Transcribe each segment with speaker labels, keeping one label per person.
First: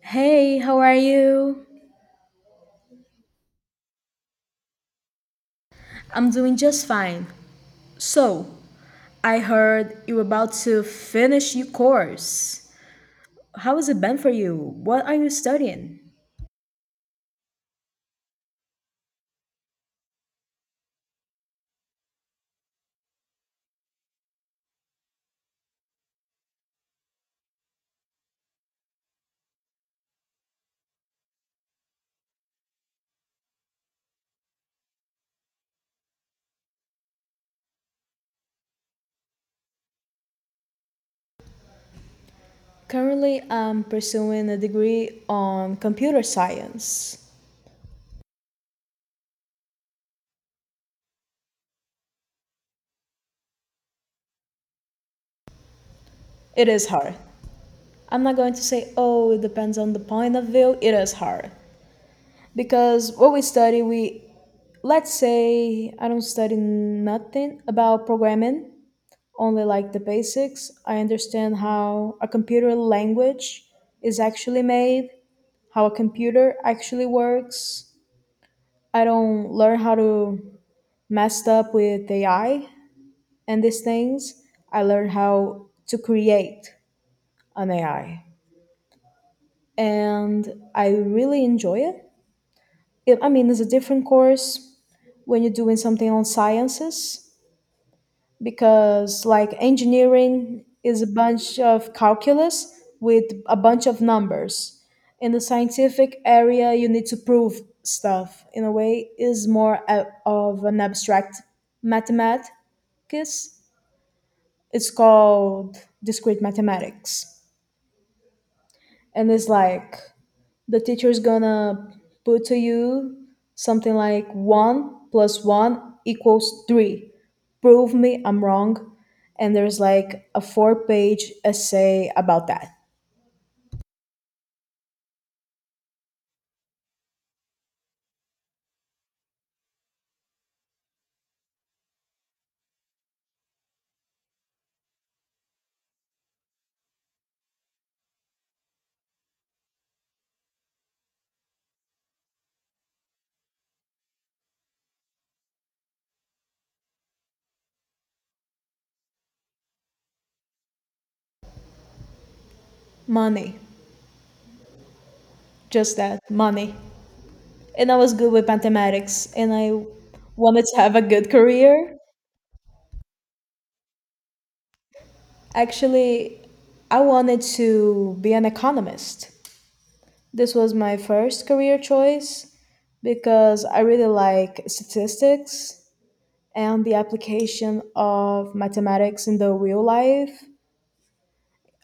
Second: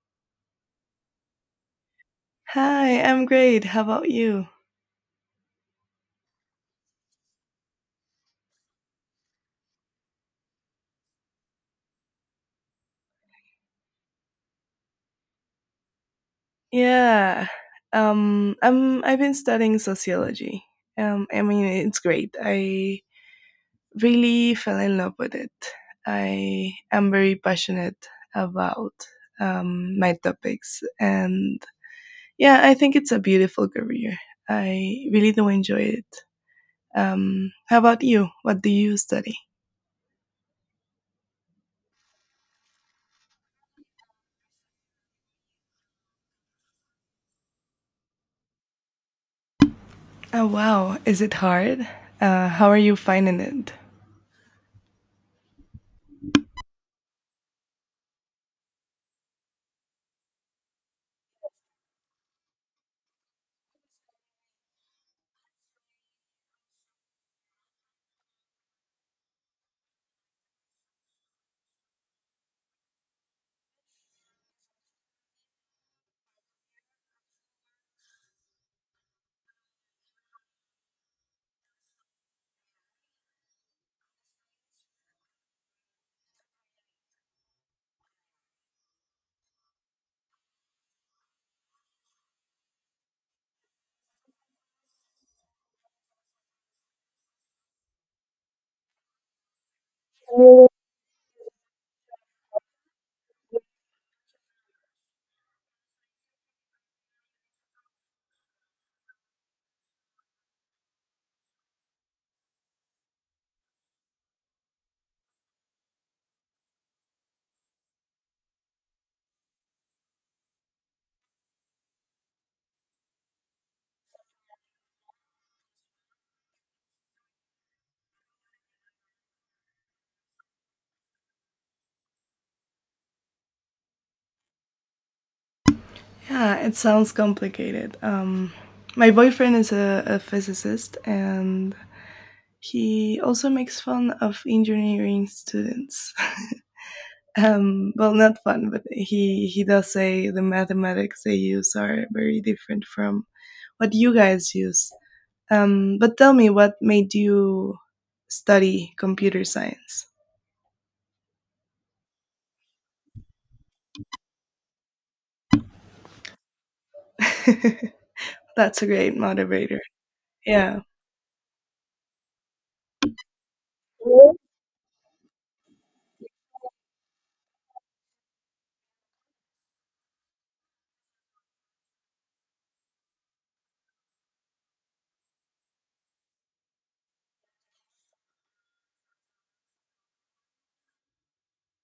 Speaker 1: Hey, how are you?
Speaker 2: Hi, I'm great. How about you?
Speaker 1: I'm doing just fine. So, I heard you're about to finish your course. How has it been for you? What are you studying?
Speaker 2: Yeah. I've been studying sociology. I mean it's great. I really fell in love with it. I am very passionate about my topics and yeah, I think it's a beautiful career. I really do enjoy it. How about you? What do you study?
Speaker 1: Currently, I'm pursuing a degree on computer science.
Speaker 2: Oh wow, is it hard? How are you finding it?
Speaker 1: It is hard. I'm not going to say, oh, it depends on the point of view. It is hard. Because what we study, we let's say I don't study nothing about programming. Only like the basics. I understand how a computer language is actually made, how a computer actually works. I don't learn how to mess up with AI and these things. I learn how to create an AI. And I really enjoy it. I mean, it's a different course when you're doing something on sciences because like engineering is a bunch of calculus with a bunch of numbers. In the scientific area, you need to prove stuff. In a way, is more of an abstract mathematics. It's called discrete mathematics, and it's like the teacher's gonna put to you something like one plus one equals three. Prove me I'm wrong. And there's like a four-page essay about that.
Speaker 2: Yeah, it sounds complicated. My boyfriend is a physicist and he also makes fun of engineering students. Well, not fun, but he does say the mathematics they use are very different from what you guys use. But tell me, what made you study computer science?
Speaker 1: Money. Just that. Money. And I was good with
Speaker 2: That's a great
Speaker 1: mathematics and I
Speaker 2: motivator.
Speaker 1: wanted to
Speaker 2: Yeah.
Speaker 1: have a good career. Actually, I wanted to be an economist. This was my first career choice because I really like statistics and the application of mathematics in the real life,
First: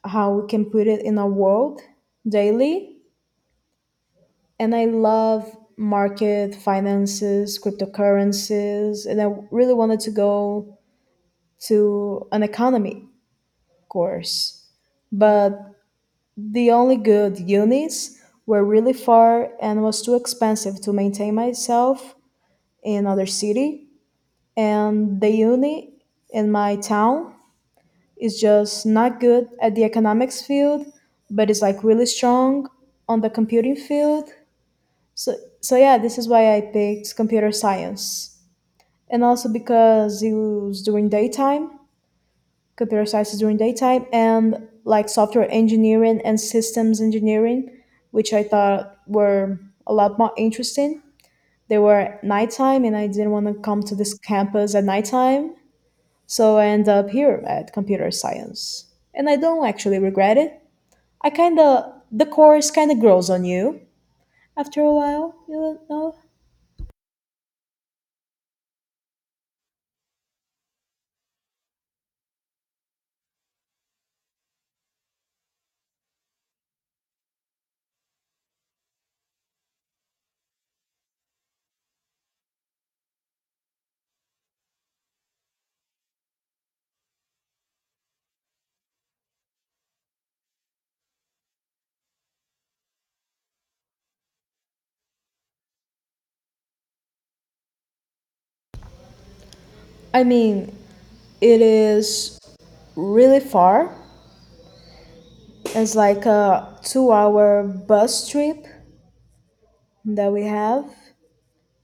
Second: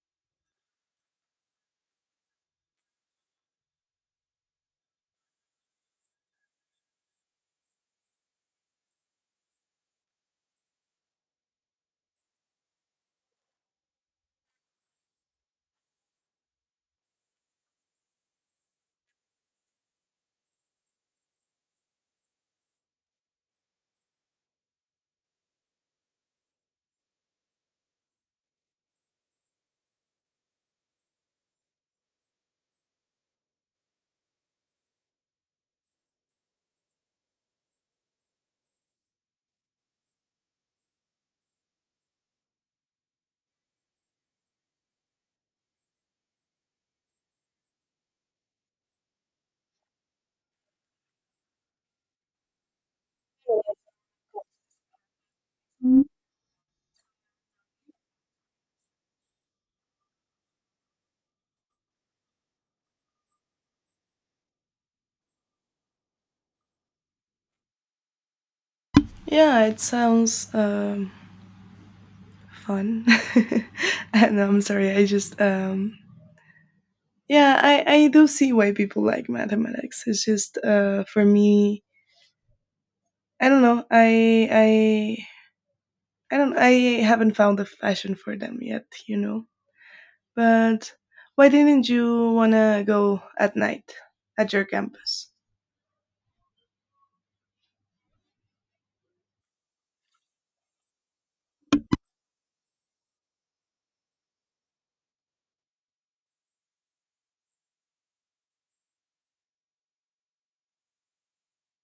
Speaker 1: how we can put it in our world daily. And I love market finances, cryptocurrencies, and I really wanted to go to an economy course. But the only good unis were really far and was too expensive to maintain myself in another city. And the uni in my town is just not good at the economics field, but is like really strong on the computing field. So so yeah, this is why I picked computer science. And also because it was during daytime, computer science is during daytime and like software engineering and systems engineering, which I thought were a lot more interesting. They were nighttime and I didn't want to come to this campus at nighttime. So I end up here at computer science. And I don't actually regret it. I kind of the course kind of grows on you after a while, you know.
Speaker 2: Yeah, it sounds. Fun. And I'm sorry, I just yeah, I do see why people like mathematics. It's just for me, I don't know. I haven't found a fashion for them yet, you know. But why didn't you want to go at night at your campus?
Speaker 1: I mean, it is really far. It's like a two-hour bus trip that we have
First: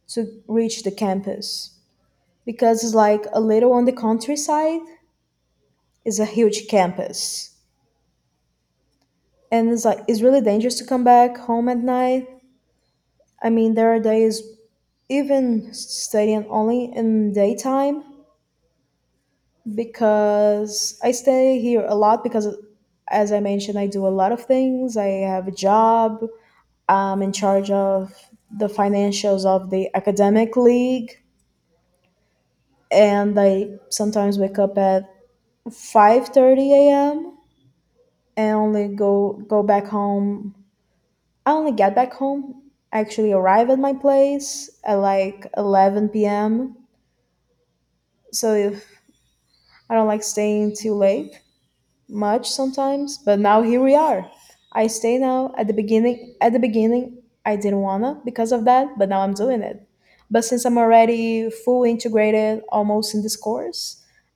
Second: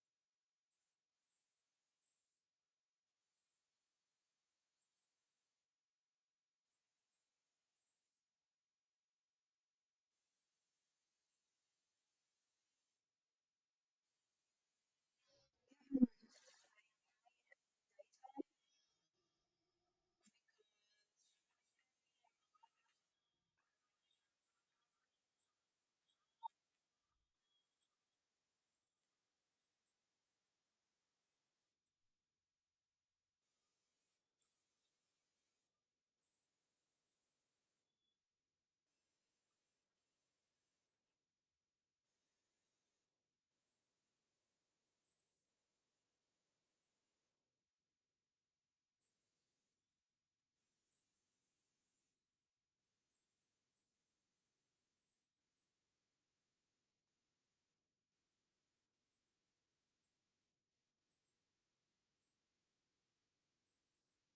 Speaker 1: to reach the campus because it's like a little on the countryside. It's a huge campus, and it's like it's really dangerous to come back home at night. I mean, there are days even studying only in daytime because I stay here a lot because, as I mentioned, I do a lot of things. I have a job. I'm in charge of the financials of the academic league, and I sometimes wake up at 5:30 a.m. and only go back home. I only get back home. Actually, arrive at my place at like 11 p.m. So if I don't like staying too late. Much sometimes, but now here we are. I stay now at the beginning I didn't wanna because of that, but now I'm doing it. But since I'm already full integrated almost in this course,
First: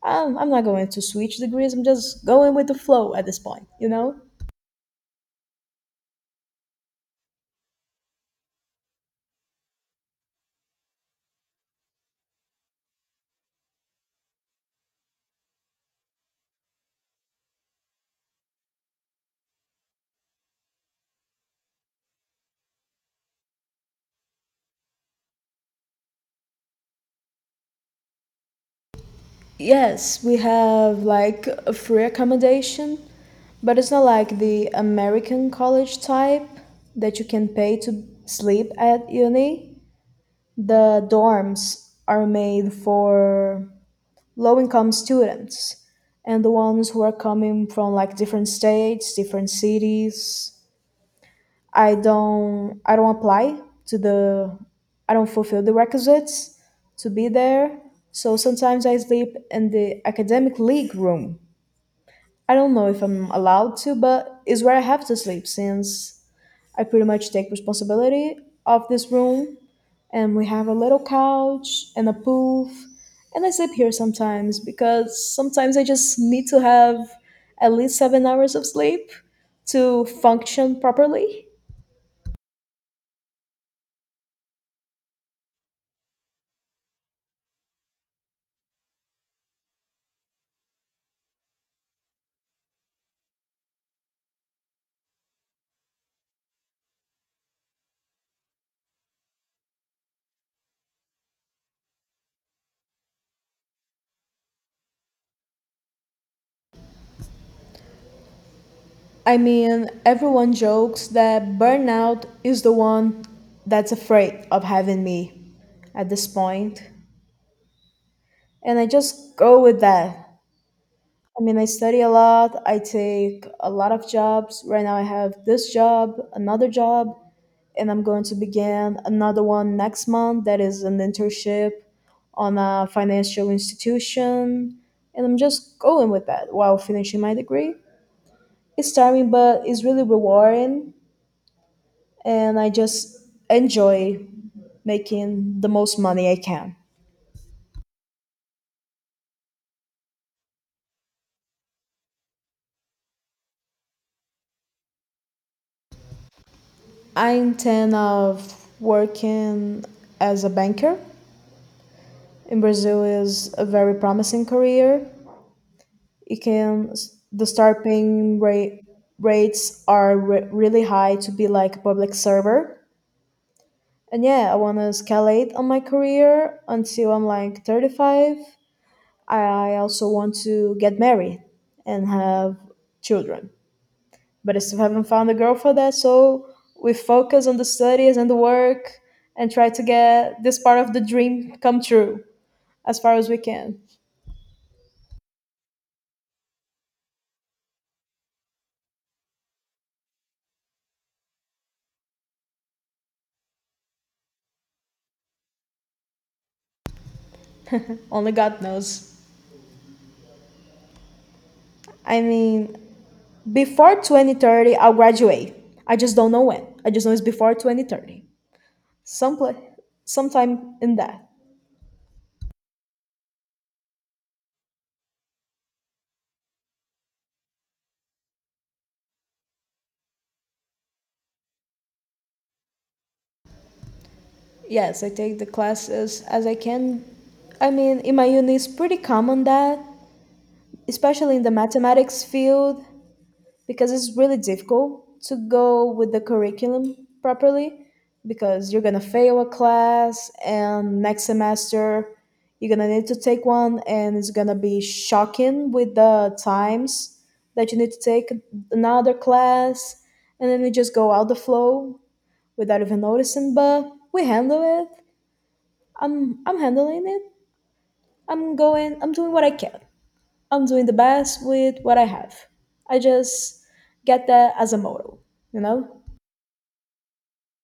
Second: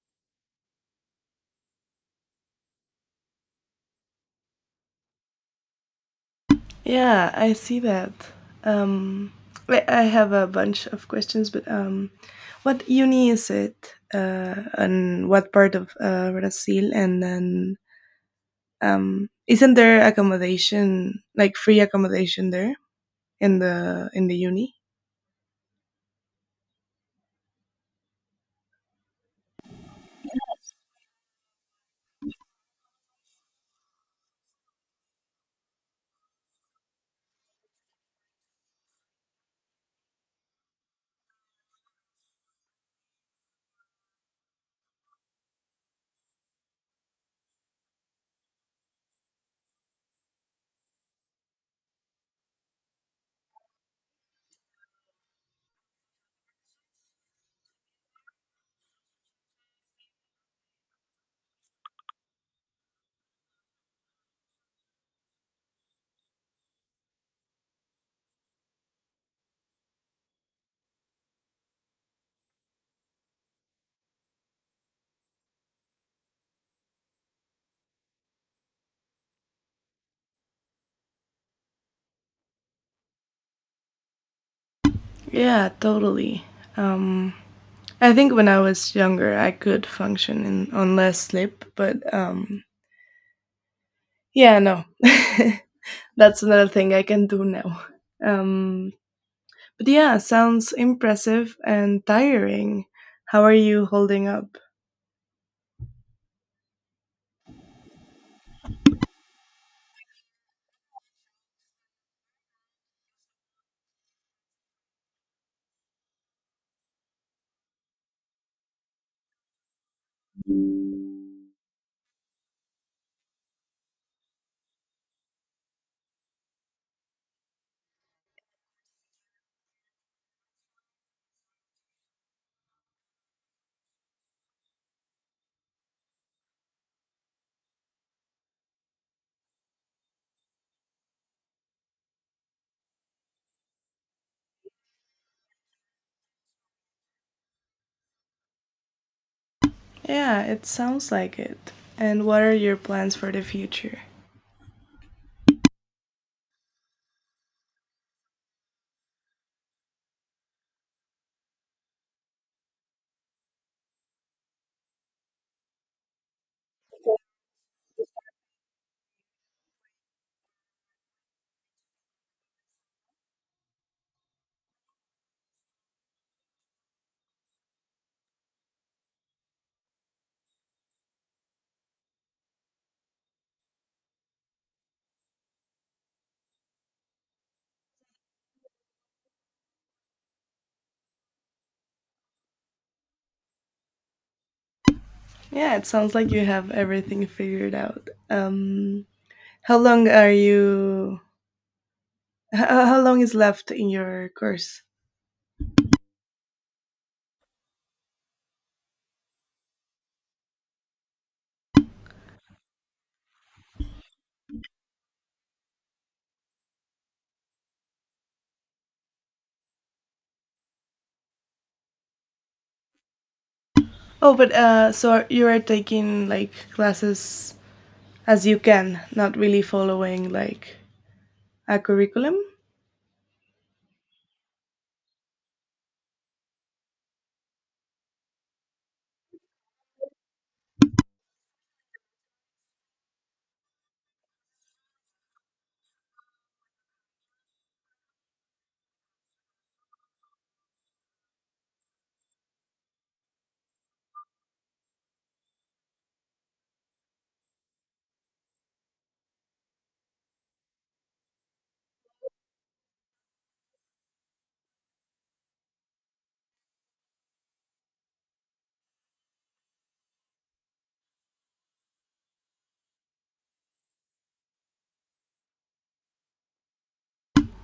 Speaker 1: I'm not going to switch degrees. I'm just going with the flow at this point, you know?
Speaker 2: Yeah, I see that. Um, I have a bunch of questions, but what uni is it, and what part of Brazil? And then, isn't there accommodation, like free accommodation there in the uni?
Speaker 1: Yes, we have like a free accommodation, but it's not like the American college type that you can pay to sleep at uni. The dorms are made for low-income students and the ones who are coming from like different states, different cities. I don't apply to the I don't fulfill the requisites to be there. So sometimes I sleep in the academic league room. I don't know if I'm allowed to, but it's where I have to sleep since I pretty much take responsibility of this room. And we have a little couch and a poof. And I sleep here sometimes because sometimes I just need to have at least 7 hours of sleep to function properly.
Speaker 2: Yeah, totally. Um, I think when I was younger, I could function on less sleep, but yeah, no, that's another thing I can do now. Um, But yeah, sounds impressive and tiring. How are you holding up?
Speaker 1: I mean, everyone jokes that burnout is the one that's afraid of having me at this point, and I just go with that. I mean, I study a lot. I take a lot of jobs. Right now, I have this job, another job, and I'm going to begin another one next month that is an internship on a financial institution. And I'm just going with that while finishing my degree. It's tiring, but it's really rewarding. And I just enjoy making the most money I can.
Speaker 2: Yeah, it sounds like it. And what are your plans for the future?
Speaker 1: I intend of working as a banker in Brazil is a very promising career. It can the start paying rate rates are really high to be like a public server. And yeah, I want to escalate on my career until I'm like 35. I also want to get married and have children. But I still haven't found a girl for that, so we focus on the studies and the work and try to get this part of the dream come true as far as we can.
Speaker 2: Yeah, it sounds like you have everything figured out. How long are you? How long is left in your course?
Speaker 1: Only God knows. I mean, before 2030, I'll graduate. I just don't know when. I just know it's before 2030. Some pla- Sometime in that.
Speaker 2: Oh, but so you are taking like classes as you can, not really following like a curriculum.
Speaker 1: Yes, I take the classes as I can. I mean, in my uni, it's pretty common that, especially in the mathematics field, because it's really difficult to go with the curriculum properly because you're gonna fail a class and next semester you're gonna need to take one and it's gonna be shocking with the times that you need to take another class and then you just go out the flow without even noticing but we handle it. I'm handling it. I'm doing what I can. I'm doing the best with what I have. I just get that as a motto, you know?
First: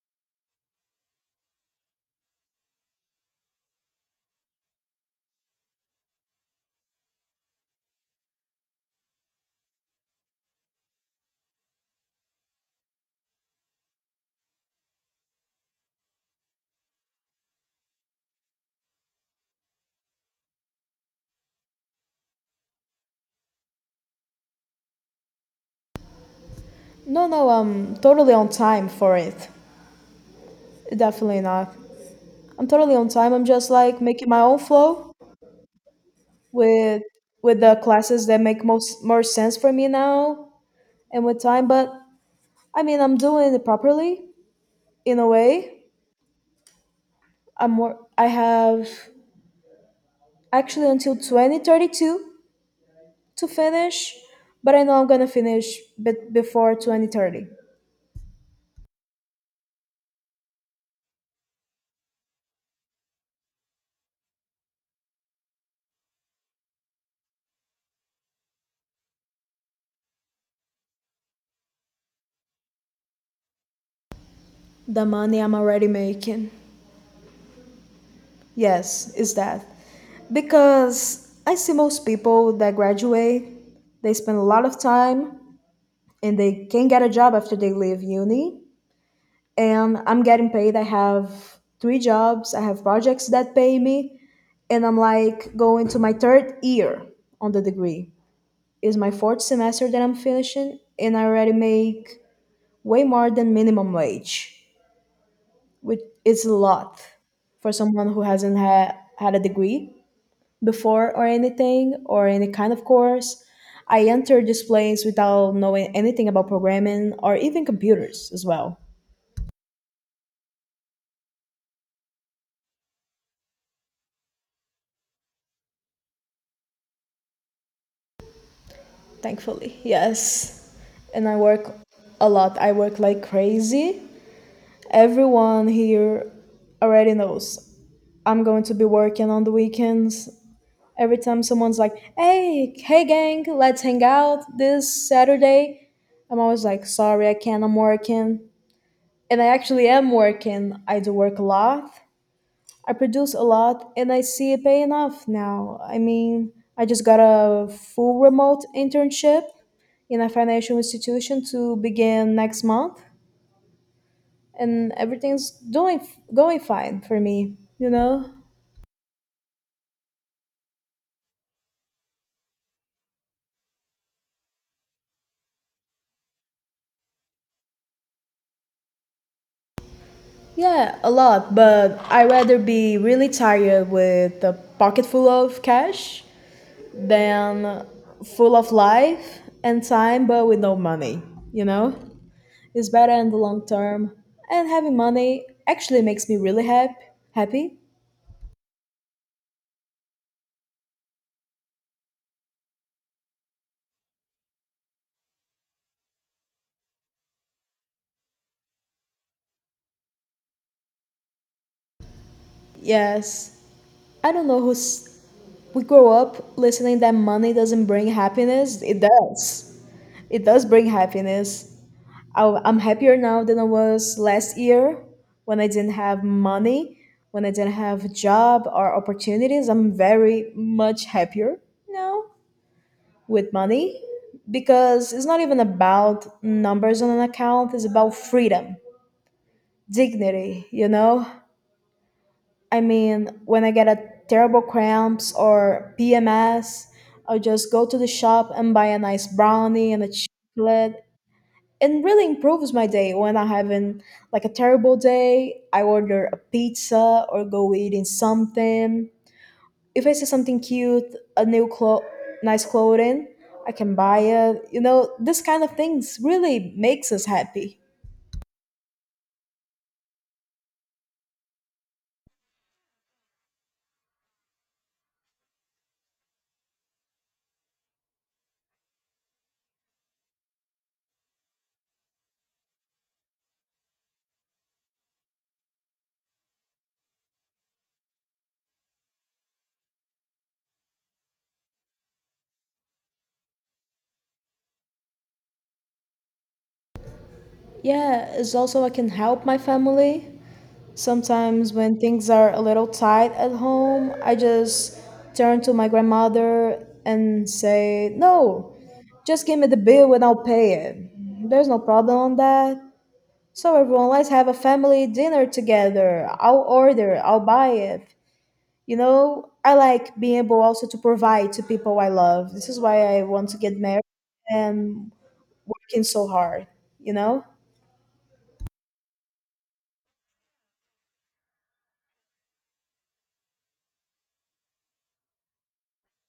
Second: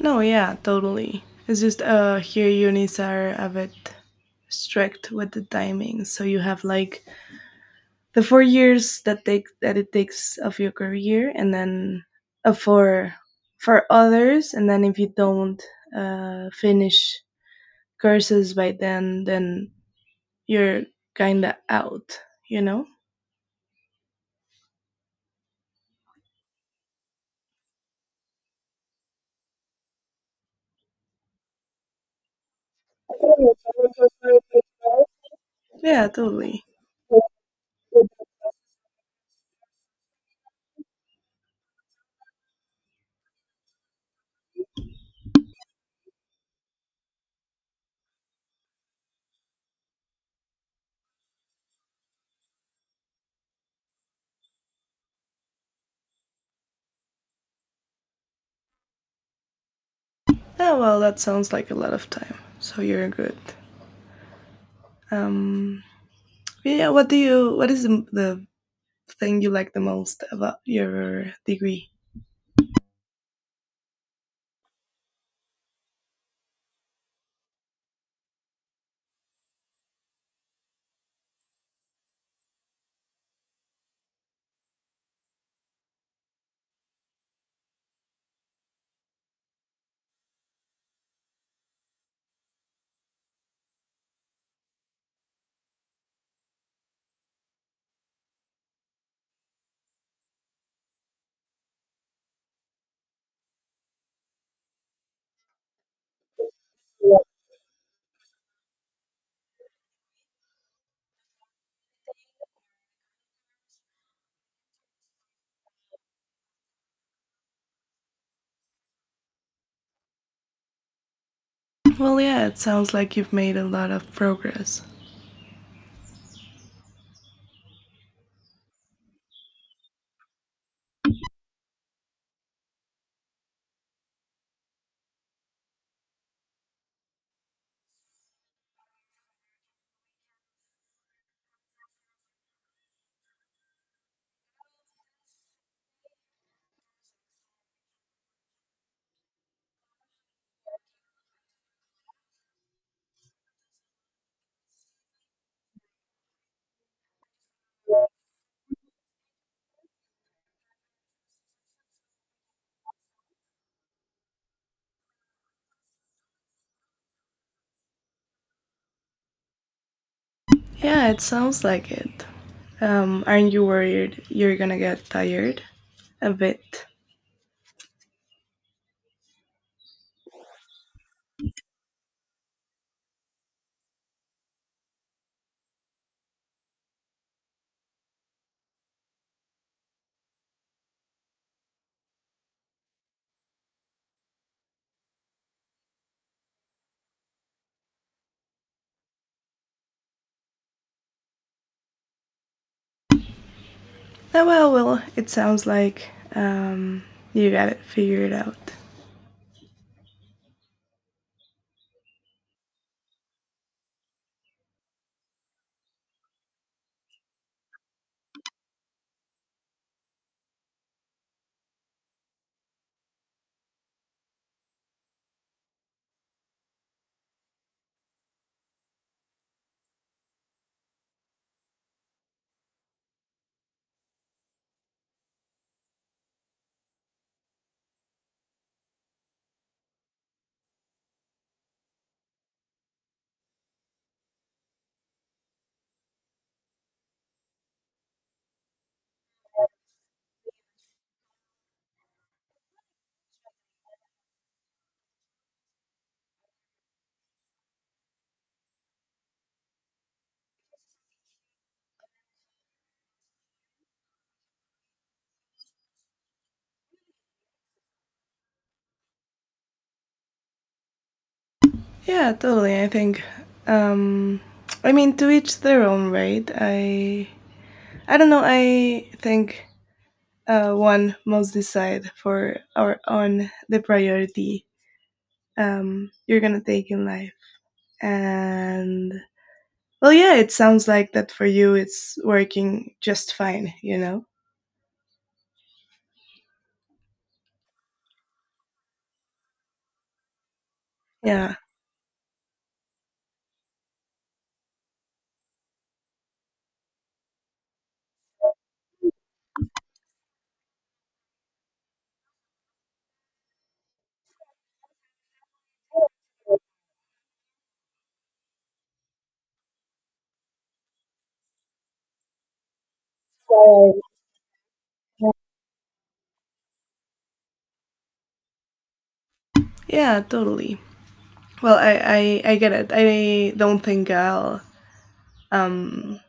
Speaker 2: No, yeah, totally. It's just here unis are a bit strict with the timing. So you have like the 4 years that take that it takes of your career, and then for others, and then if you don't finish courses by then you're kinda out, you know?
Speaker 1: No, no, I'm totally on time for it. Definitely not. I'm totally on time. I'm just like making my own flow
Speaker 2: Yeah, totally.
Speaker 1: with the classes that make most more sense for me now and with time, but I mean, I'm doing it properly in a way. I have actually until 2032 to finish, but I know I'm going to finish bit before 2030.
Speaker 2: Oh, well, that sounds like a lot of time. So you're good. Um yeah, what do you what is the thing you like the most about your degree?
Speaker 1: The money I'm already making. Yes, is that. Because I see most people that graduate, they spend a lot of time and they can't get a job after they leave uni. And I'm getting paid. I have three jobs, I have projects that pay me, and I'm like going to my third year on the degree. It's my fourth semester that I'm finishing, and I already make way more than minimum wage. Which is a lot for someone who hasn't had a degree before or anything or any kind of course. I entered this place without knowing anything about programming or even computers as well.
Speaker 2: Well, yeah, it sounds like you've made a lot of progress.
Speaker 1: Thankfully, yes. And I work a lot. I work like crazy. Everyone here already knows I'm going to be working on the weekends. Every time someone's like, Hey, gang, let's hang out this Saturday," I'm always like, "Sorry, I can't. I'm working." And I actually am working. I do work a lot. I produce a lot, and I see it paying off now. I mean, I just got a full remote internship in a financial institution to begin next month, and everything's doing going fine for me. You know.
Speaker 2: Yeah, it sounds like it. Aren't you worried you're gonna get tired? A bit.
Speaker 1: Yeah, a lot, but I'd rather be really tired with a pocket full of cash than full of life and time but with no money, you know? It's better in the long term. And having money actually makes me really happy. Happy?
Speaker 2: Oh, well, well, it sounds like, um, you got it figured out.
Speaker 1: Yes. I don't know who's we grow up listening that money doesn't bring happiness. It does. It does bring happiness. I'm happier now than I was last year when I didn't have money, when I didn't have a job or opportunities. I'm very much happier now with money because it's not even about numbers on an account, it's about freedom, dignity, you know? I mean, when I get a terrible cramps or PMS, I'll just go to the shop and buy a nice brownie and a chocolate and really improves my day. When I having like a terrible day I order a pizza or go eating something. If I see something cute a nice clothing I can buy it you know this kind of things really makes us happy.
Speaker 2: Yeah, totally, I think. Um, I mean, to each their own, right? I don't know. I think one must decide for our own the priority you're gonna take in life. And well, yeah, it sounds like that for you. It's working just fine. You know.
Speaker 1: Yeah it's also I can help my family
Speaker 2: Yeah.
Speaker 1: sometimes when things are a little tight at home I just turn to my grandmother and say no. Just give me the bill and I'll pay it. There's no problem on that. So everyone, let's have a family dinner together. I'll order, I'll buy it. You know, I like being able also to provide to people I love. This is why I want to get
Speaker 2: Right.
Speaker 1: married and working so hard, you know?
Speaker 2: Yeah. Totally. Well, I get it. I don't think um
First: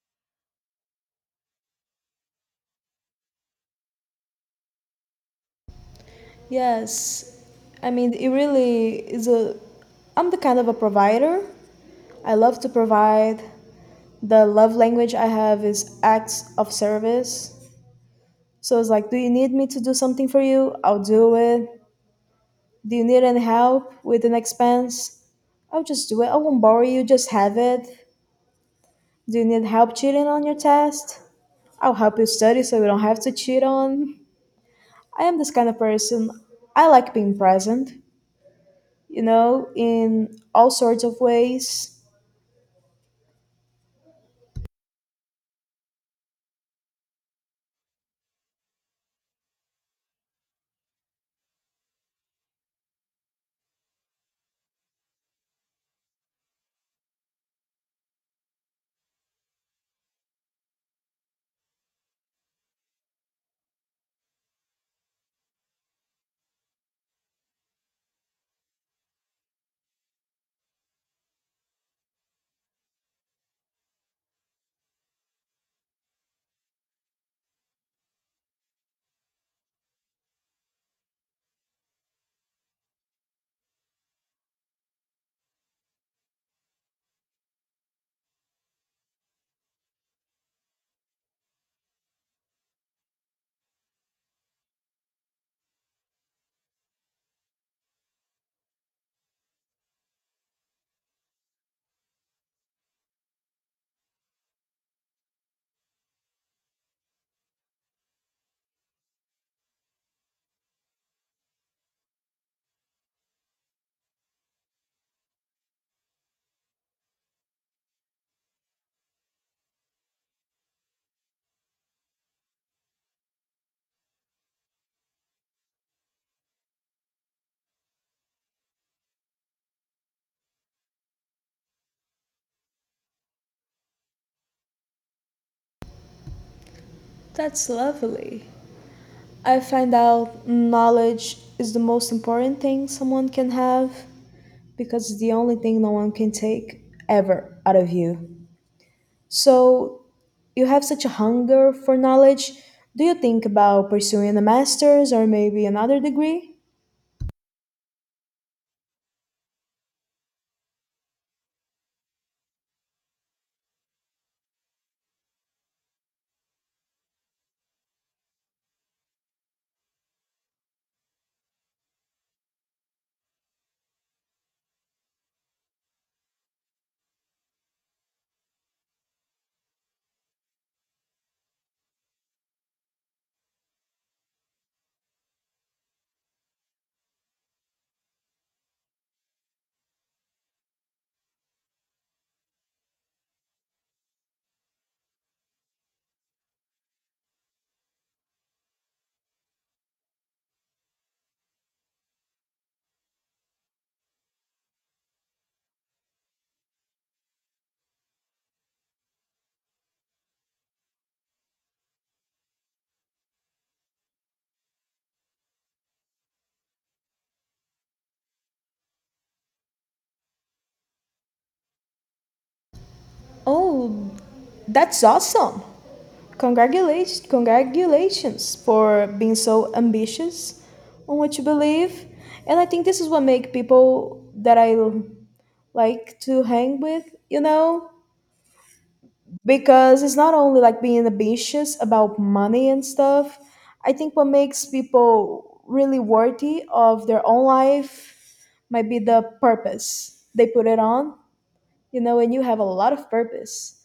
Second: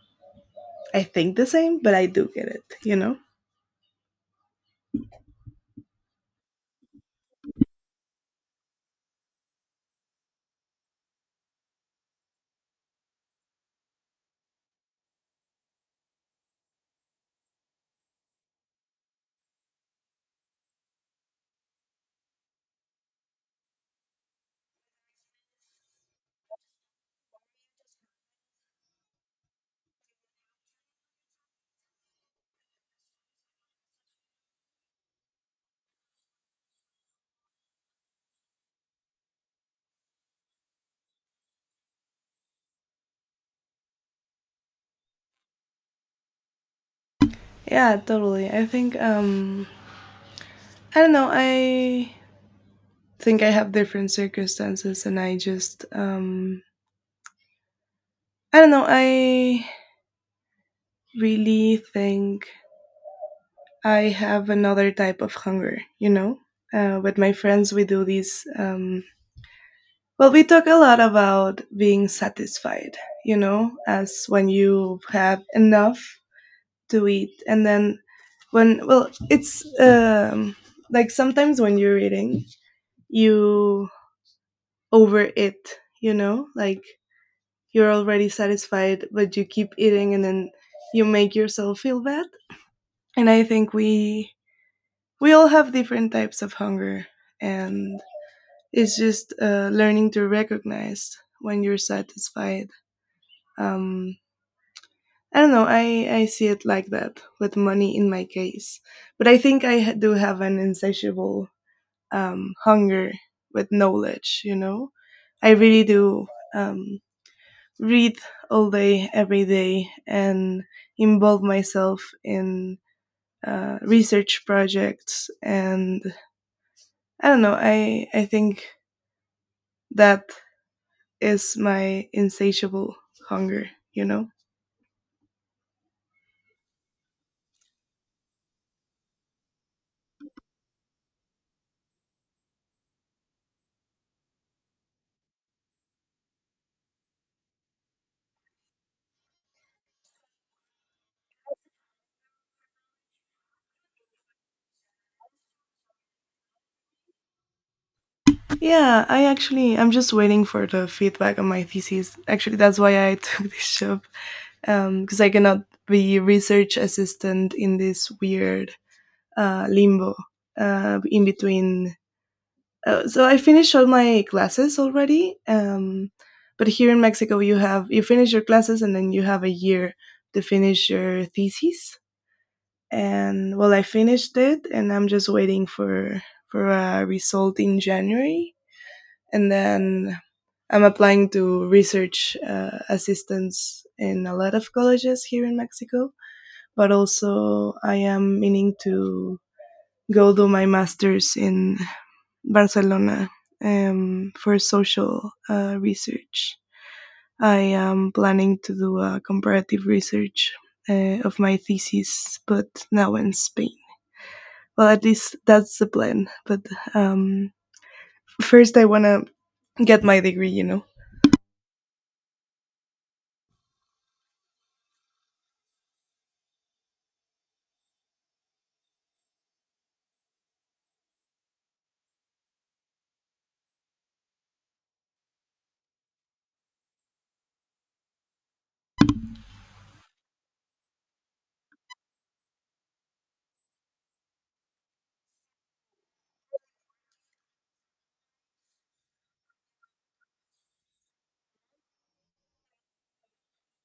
Speaker 2: I think the same, but I do get it. You know.
Speaker 1: Yes. I mean, it really is a. I'm the kind of a provider. I love to provide. The love language I have is acts of service. So I was like, do you need me to do something for you? I'll do it. Do you need any help with an expense? I'll just do it. I won't borrow you, just have it. Do you need help cheating on your test? I'll help you study so you don't have to cheat on. I am this kind of person. I like being present, you know, in all sorts of ways.
Speaker 2: Yeah. Totally. I think, I don't know. I think I have different circumstances, and I just, I don't know. I really think I have another type of hunger, you know? With my friends, we do these. Well, we talk a lot about being satisfied, as when you have enough to eat. And then when, well, it's, like sometimes when you're eating, you overeat, you know? Like, you're already satisfied, but you keep eating and then you make yourself feel bad. And I think we all have different types of hunger, and it's just learning to recognize when you're satisfied. um, I don't know, I see it like that with money in my case, but I think do have an insatiable, hunger with knowledge, you know. I really do, um, read all day every day and involve myself in research projects. And I don't know, I think that is my insatiable hunger, you know.
Speaker 1: That's lovely. I find out knowledge is the most important thing someone can have because it's the only thing no one can take ever out of you. So you have such a hunger for knowledge. Do you think about pursuing a master's or maybe another degree?
Speaker 2: Yeah, I'm just waiting for the feedback on my thesis, actually. That's why I took this job, because I cannot be research assistant in this weird, limbo, in between. So I finished all my classes already. But here in Mexico you finish your classes and then you have a year to finish your thesis. And well, I finished it, and I'm just waiting for a result in January, and then I'm applying to research, assistance in a lot of colleges here in Mexico. But also, I am meaning to go do my master's in Barcelona, for social, research. I am planning to do a comparative research, of my thesis but now in Spain. Well, at least that's the plan. But um, first, I wanna get my degree. You know.
Speaker 1: Oh, that's awesome! Congratulations, congratulations for being so ambitious on what you believe. And I think this is what make people that I like to hang with, you know, because it's not only like being ambitious about money and stuff. I think what makes people really worthy of their own life might be the purpose they put it on, you know, and you have a lot of purpose.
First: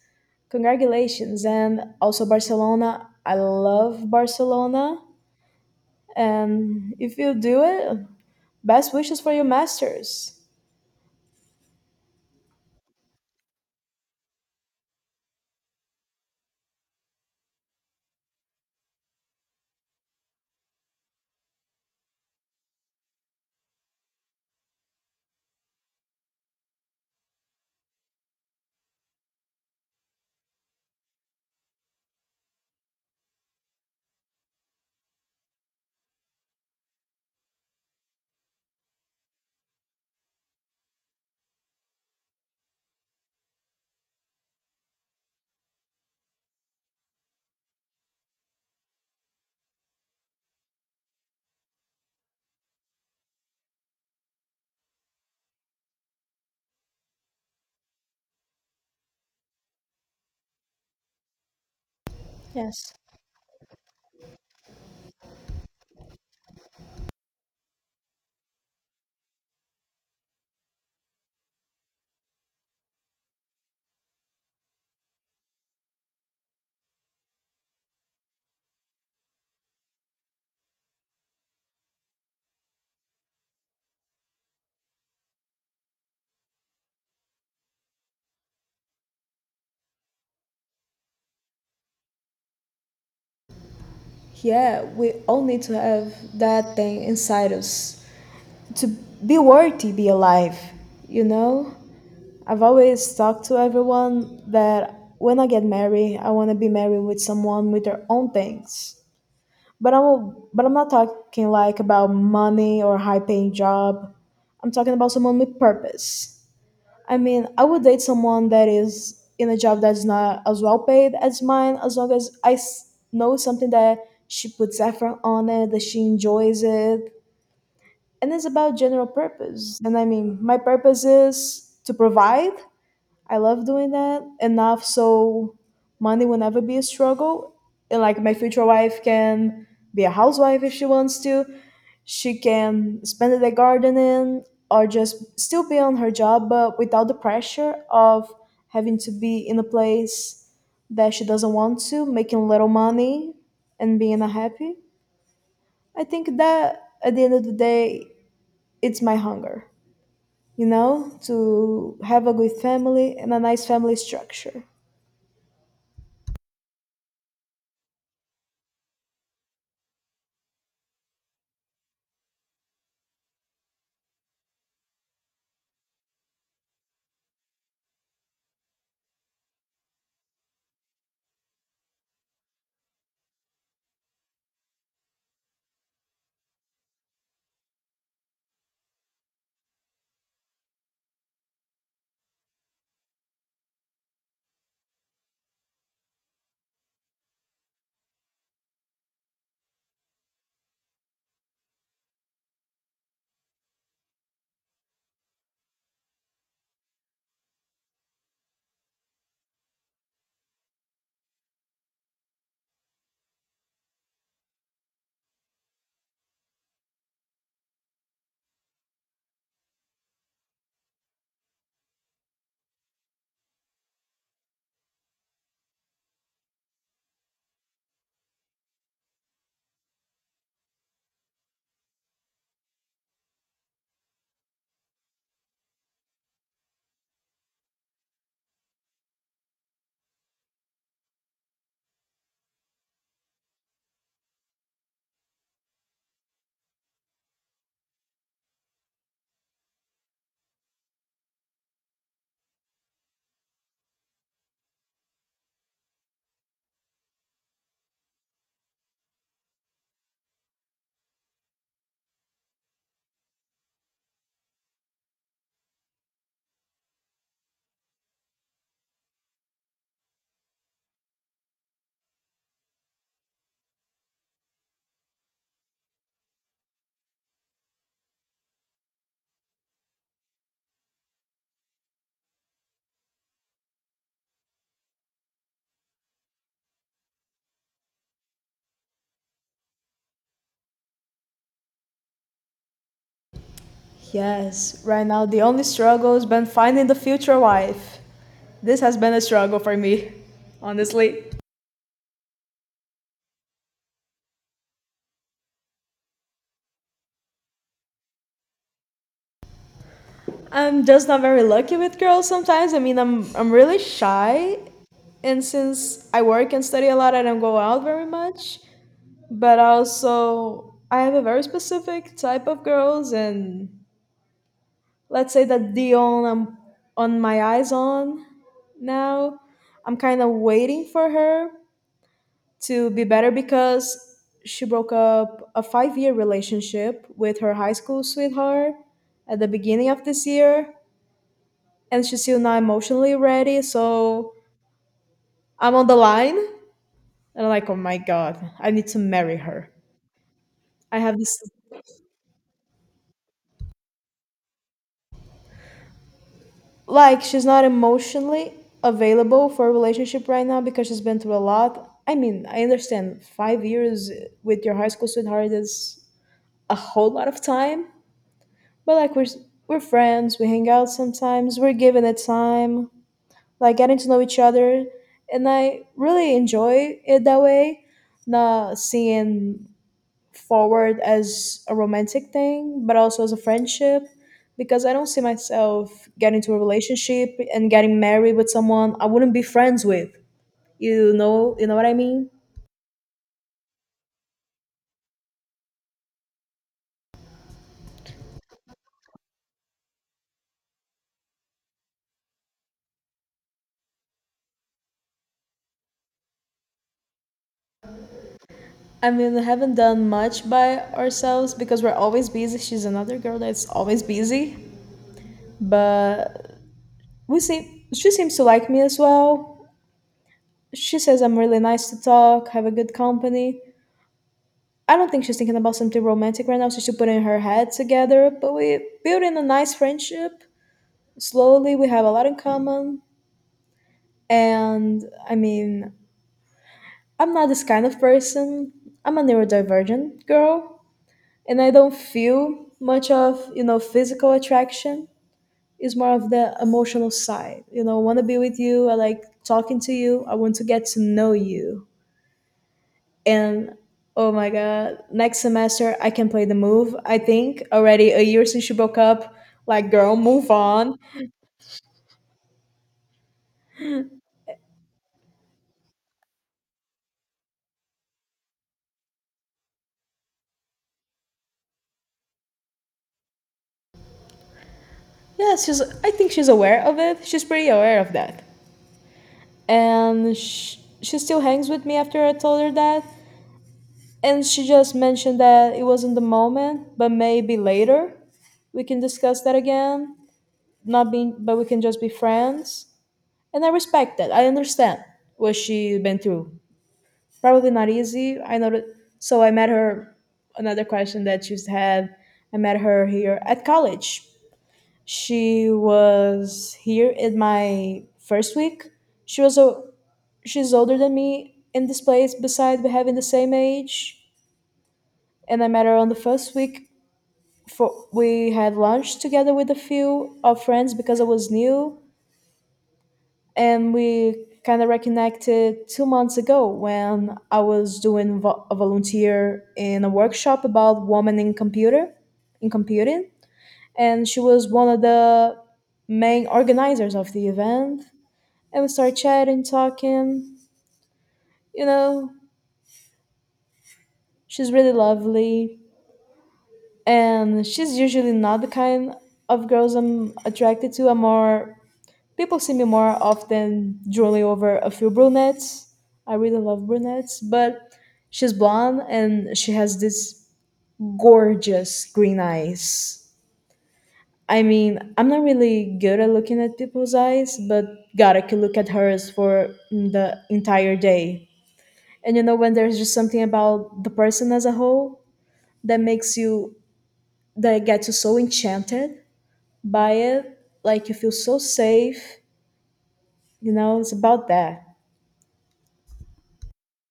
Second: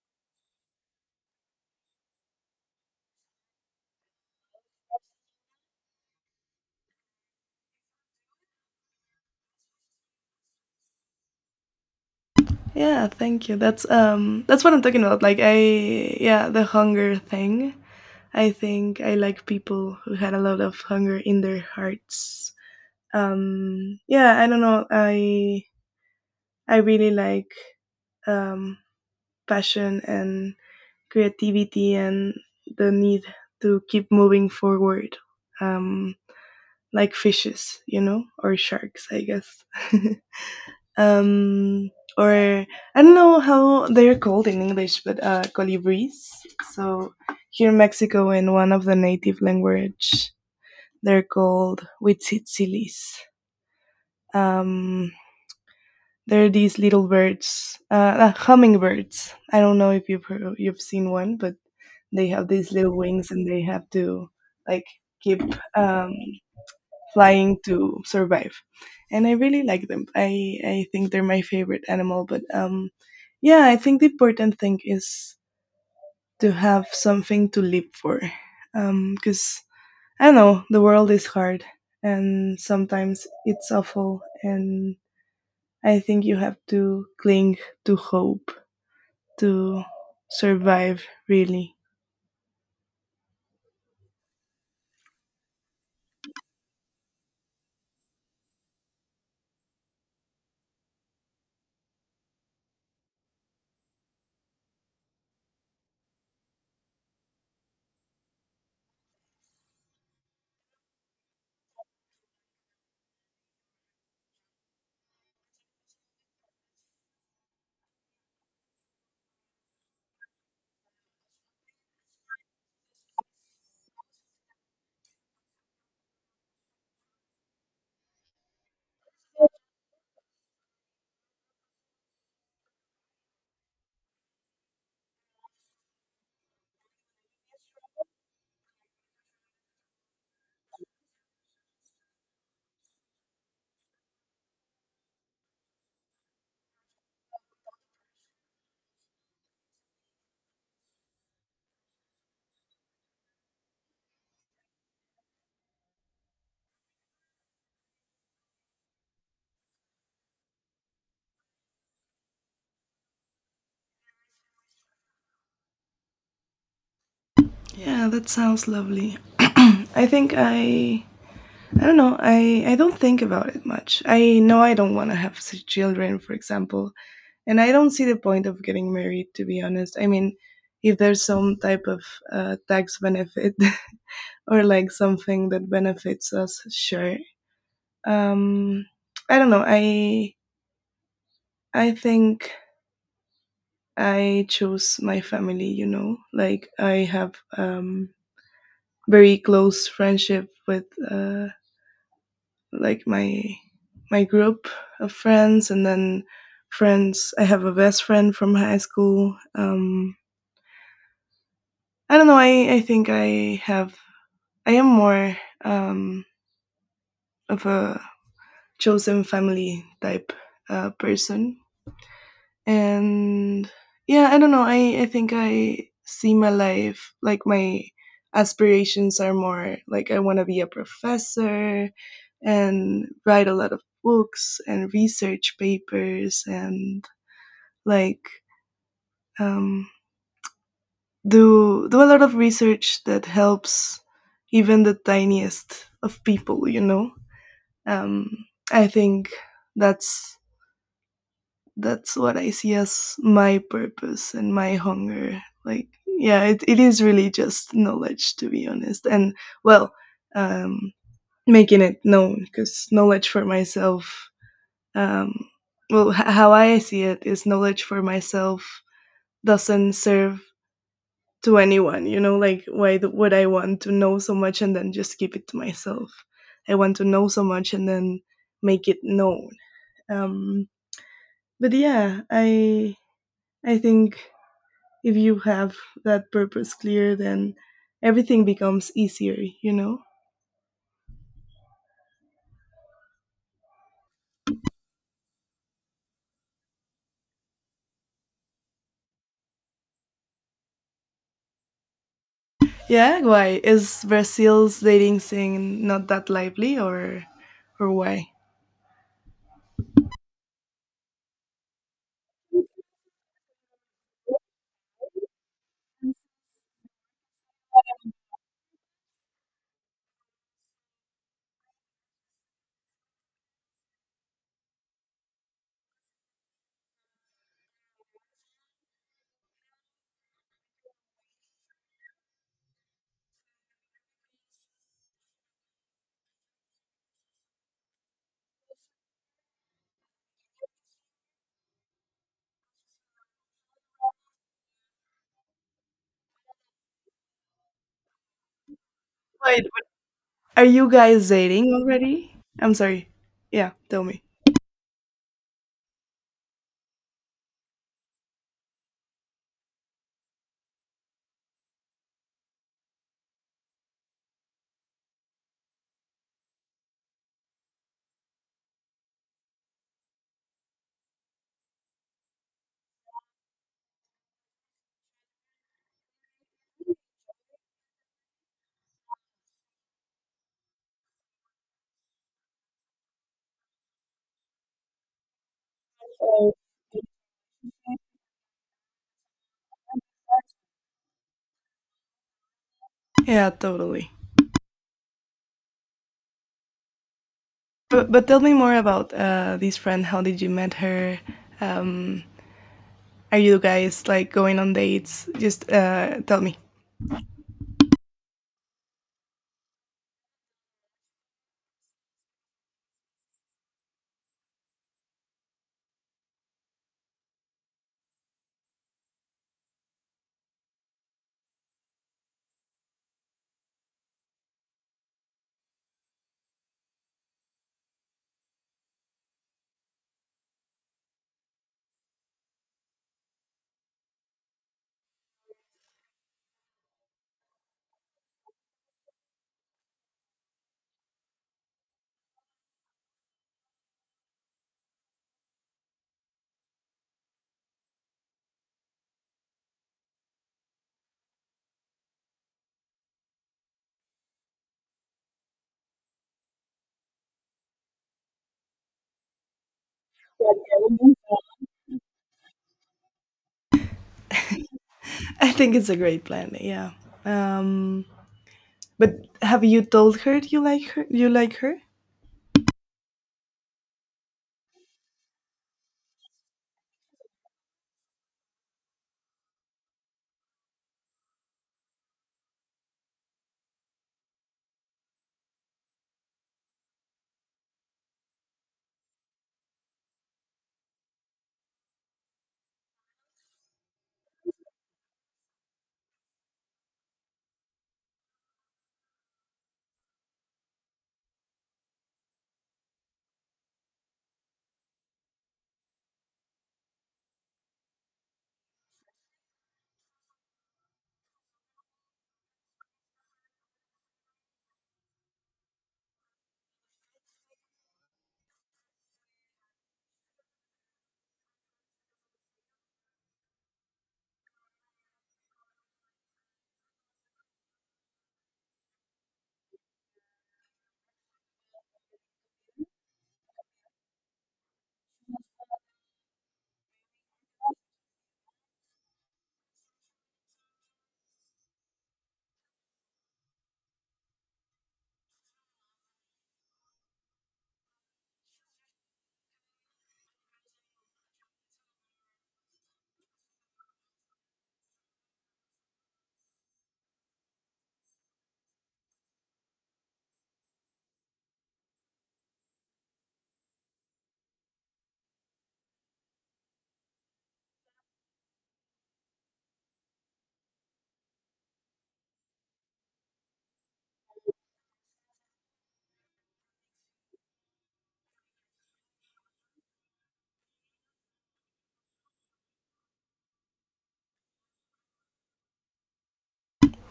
Speaker 1: Congratulations. And also, Barcelona. I love Barcelona. And if you do it, best wishes for your masters.
Speaker 2: Yeah, thank you. That's what I'm talking about. Like, yeah, the hunger thing. I think I like people who had a lot of hunger in their hearts. Yeah, I don't know. I really like, um, passion and creativity and the need to keep moving forward. Um, like fishes, you know, or sharks, I guess. um, or I don't know how they're called in English, but colibris. So here in Mexico, in one of the native language, they're called huitzilis. Um, they're these little birds, hummingbirds. I don't know if you've heard, you've seen one, but they have these
Speaker 1: Yes.
Speaker 2: little wings and they have to, like, keep, um, flying to survive, and I really like them. I think they're my favorite animal, but yeah, I think the important thing is to have something to live for, because I don't know, the world is hard and sometimes it's awful, and I think you have to cling to hope to survive, really.
Speaker 1: Yeah, we all need to have that thing inside us to be worthy, be alive, you know? I've always talked to everyone that when I get married, I want to be married with someone with their own things. But I'm not talking like about money or high paying job. I'm talking about someone with purpose. I mean, I would date someone that is in a job that's not as well paid as mine, as long as know something that she puts effort on it, that she enjoys it, and it's about general purpose. And I mean, my purpose is to provide. I love doing that enough, so money will never be a struggle, and like my future wife can be a housewife if she wants to. She can spend it at gardening or just still be on her job but without the pressure of having to be in a place that she doesn't want to, making little money and being unhappy. I think that at the end of the day, it's my hunger, you know, to have a good family and a nice family structure.
Speaker 2: Yeah, that sounds lovely. i think i I don't know. I don't think about it much. I know I don't want to have children, for example, and I don't see the point of getting married, to be honest. I mean, if there's some type of, tax benefit or like something that benefits us, sure. Um, I don't know. I think I chose my family. You know, like I have, very close friendship with. Uh, like my group of friends, and then friends. I have a best friend from high school. I don't know, I think I am more, um of a chosen family type, person. And yeah, I don't know, I think I see my life. Like, my aspirations are more like, I want to be a professor and write a lot of books and research papers and, like, um do a lot of research that helps even the tiniest of people, you know. um I think that's that's what I see as my purpose and my hunger. Like, yeah, it is really just knowledge, to be honest. And, well, um, making it known, because knowledge for myself, um, well, how I see it is knowledge for myself doesn't serve to anyone, you know? Like, would I want to know so much and then just keep it to myself? I want to know so much and then make it known. Um, but yeah, I think if you have that purpose clear, then everything becomes easier, you know?
Speaker 1: Yes, right now the only struggle has been finding the future wife. This has been a struggle for me, honestly.
Speaker 2: Yeah, why? Is Brazil's dating scene not that lively, or why?
Speaker 1: I'm just not very lucky with girls sometimes. I mean, I'm really shy, and since I work and study a lot, I don't go out very much. But also, I have a very specific type of girls, and let's say that the only I'm on my eyes on now. I'm kind of waiting for her to be better because she broke up a 5 year relationship with her high school sweetheart at the beginning of this year, and she's still not emotionally ready. So I'm on the line, and I'm like, oh my god, I need to marry
Speaker 2: Wait,
Speaker 1: her.
Speaker 2: are you
Speaker 1: I have
Speaker 2: guys
Speaker 1: this,
Speaker 2: dating already? I'm sorry. Yeah, tell me.
Speaker 1: like, she's not emotionally available for a relationship right now because she's been through a lot. I mean, I understand 5 years with your high school sweetheart is a whole lot of time, but like we're friends, we hang out sometimes, we're giving it time, like getting to know each other, and I really enjoy it that way. Not seeing forward as a romantic thing, but also as a friendship, because I don't see myself getting into a relationship and getting married with someone I wouldn't be friends with. You know what I mean?
Speaker 2: Yeah, totally. But tell me more about, this friend. How did you met her? Um, are you guys, like, going on dates? Just, tell me.
Speaker 1: I mean, we haven't done much by ourselves because we're always busy. She's another girl that's always busy, but we see she seems to like me as well. She says I'm really nice to talk, have a good company. I don't think she's thinking about something romantic right now. So she's still putting her head together, but we building a nice friendship slowly. We have a lot in common. And I mean, I'm not this kind of person. I'm a neurodivergent girl, and I don't feel much of you know physical attraction. It's more of the emotional side. You know, I want to be with you. I like talking to you. I want to get to know you. And oh my god, next semester I can play the move. I think already a year since she broke up. Like, girl, move on.
Speaker 2: I think it's a great plan. Yeah. Um, But have you told her you like her? You like her?
Speaker 1: Yeah, she's, I think she's aware of it. She's pretty aware of that. And she still hangs with me after I told her that, and she just mentioned that it wasn't the moment, but maybe later we can discuss that again. Not being, but we can just be friends. And I respect that. I understand what she's been through. Probably not easy. I know that. So I met her. Another question that she used to have. I met her here at college. She was here in my first week. She was a, she's older than me in this place. Besides, we having the same age, and I met her on the first week. For we had lunch together with a few of friends because I was new, and we kind of reconnected 2 months ago when I was doing a volunteer in a workshop about women in computer, in computing, and she was one of the main organizers of the event. And we started chatting, talking. You know, she's really lovely, and she's usually not the kind of girls I'm attracted to. I'm more. People see me more often drooling over a few brunettes. I really love brunettes, but she's blonde and she has this gorgeous green eyes. I mean, I'm not really good at looking at people's eyes, but God, I could look at hers for the entire day. And you know, when there's just something about the person as a whole that makes you, that gets you so enchanted by it, like you feel so safe, you know, it's about that.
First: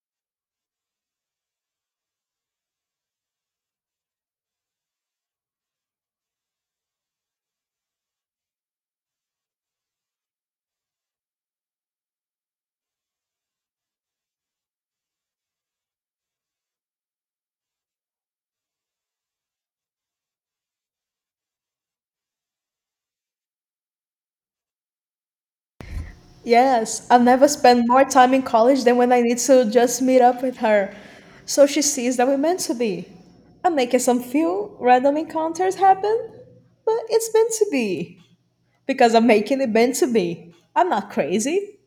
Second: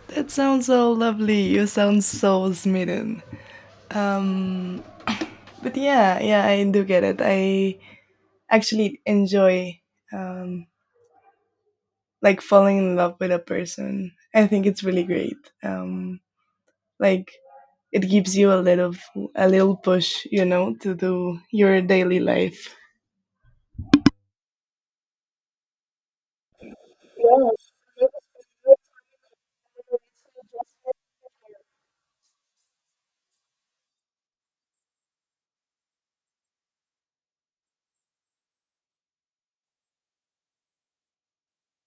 Speaker 2: That sounds so lovely. You sound so smitten. Um, but yeah, yeah, I do get it. I actually enjoy, um, like falling in love with a person. I think it's really great. Um, like it gives you a little push, you know, to do your daily life.
Speaker 1: Yes, I've never spent more time in college than when I need to just meet up with her. So she sees that we're meant to be. I'm making some few random encounters happen, but it's meant to be. Because I'm making it meant to be. I'm not crazy.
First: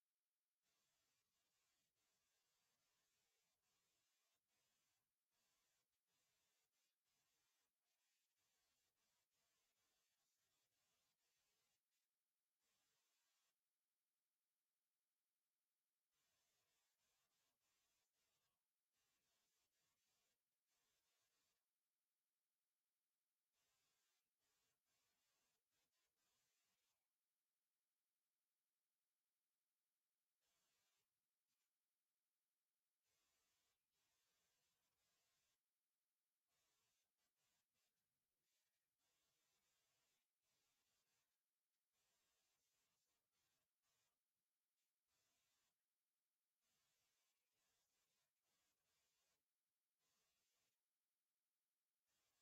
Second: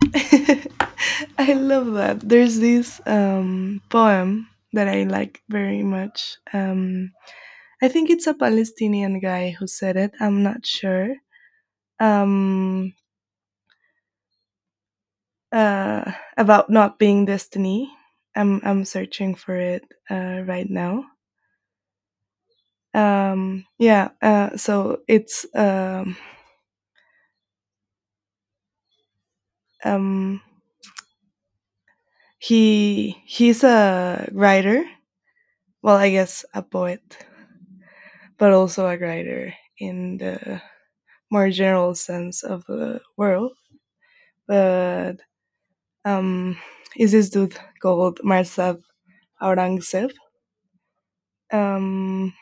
Speaker 2: I love that. There's this, poem that I like very much. I think it's a Palestinian guy who said it. I'm not sure, um, uh, about not being destiny. I'm searching for it, right now. Yeah, so it's um, he's a writer. Well, I guess a poet, but also a writer in the more general sense of the world. But, um, is this dude called Marzab Aurangzeb? um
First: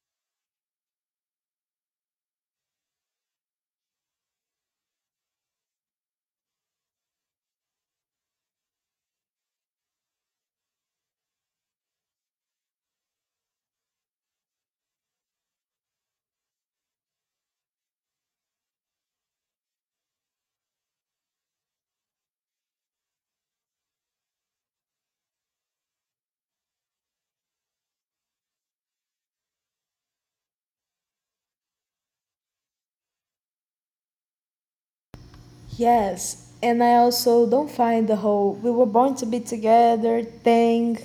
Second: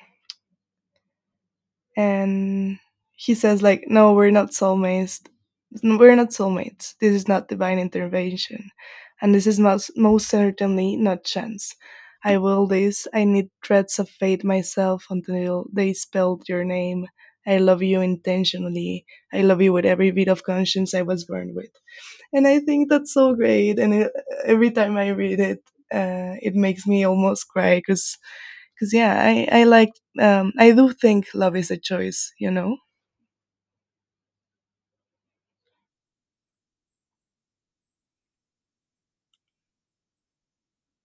Speaker 2: and he says, like, "No, we're not soulmates. We're not soulmates. This is not divine intervention, and this is most, most certainly not chance. I will this. I need threads of fate myself until they spelled your name. I love you intentionally. I love you with every bit of conscience I was born with." And I think that's so great. And, it, every time I read it, it makes me almost cry because, yeah, I like, I do think love is a choice, you know.
Speaker 1: Yes, and I also don't find the whole we were born to be together thing,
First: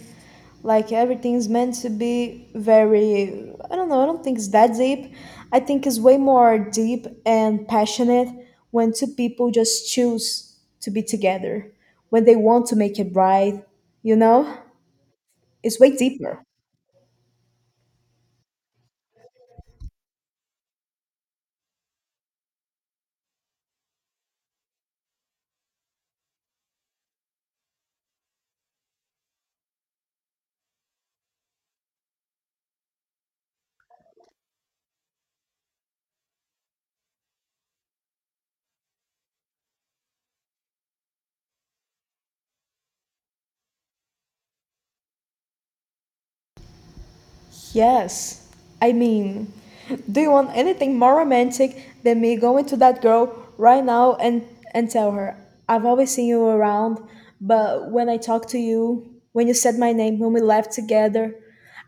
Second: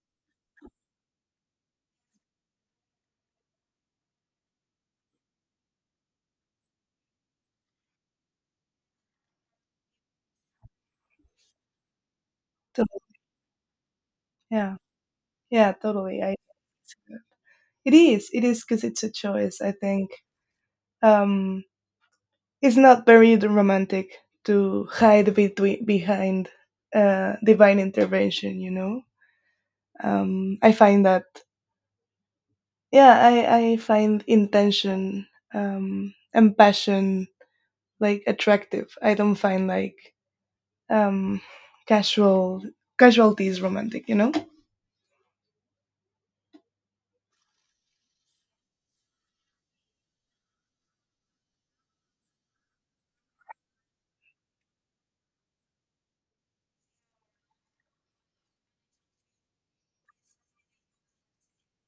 Speaker 1: like everything's meant to be, very, I don't know, I don't think it's that deep. I think it's way more deep and passionate when two people just choose to be together, when they want to
Speaker 2: To-
Speaker 1: make it right, you know?
Speaker 2: yeah, yeah,
Speaker 1: It's way
Speaker 2: totally. I
Speaker 1: deeper.
Speaker 2: It is, because it's a choice, I think. um it's not very romantic to hide between behind, divine intervention, you know. I find that, yeah, I find intention, and passion, like, attractive. I don't find, like, um casual casualties romantic, you know.
Speaker 1: Yes. I mean, do you want anything more romantic than me going to that girl right now and tell her, I've always seen you around, but when I talked to you, when you said my name, when we left together,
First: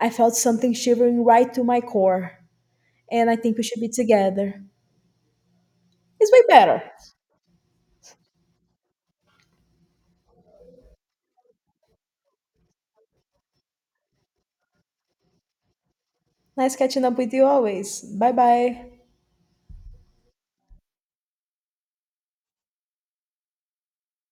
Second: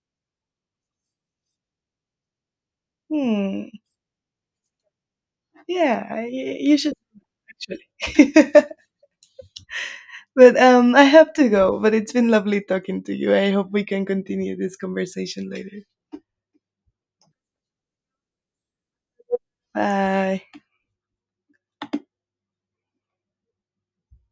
Speaker 1: I felt something shivering right to my core, and I think we
Speaker 2: Hmm.
Speaker 1: should be together.
Speaker 2: Yeah,
Speaker 1: It's way
Speaker 2: you
Speaker 1: better.
Speaker 2: should, actually. But I have to go, but it's been lovely talking to you. I hope we can continue this conversation later.
Speaker 1: Nice catching up with you always. Bye bye.
Speaker 2: Bye.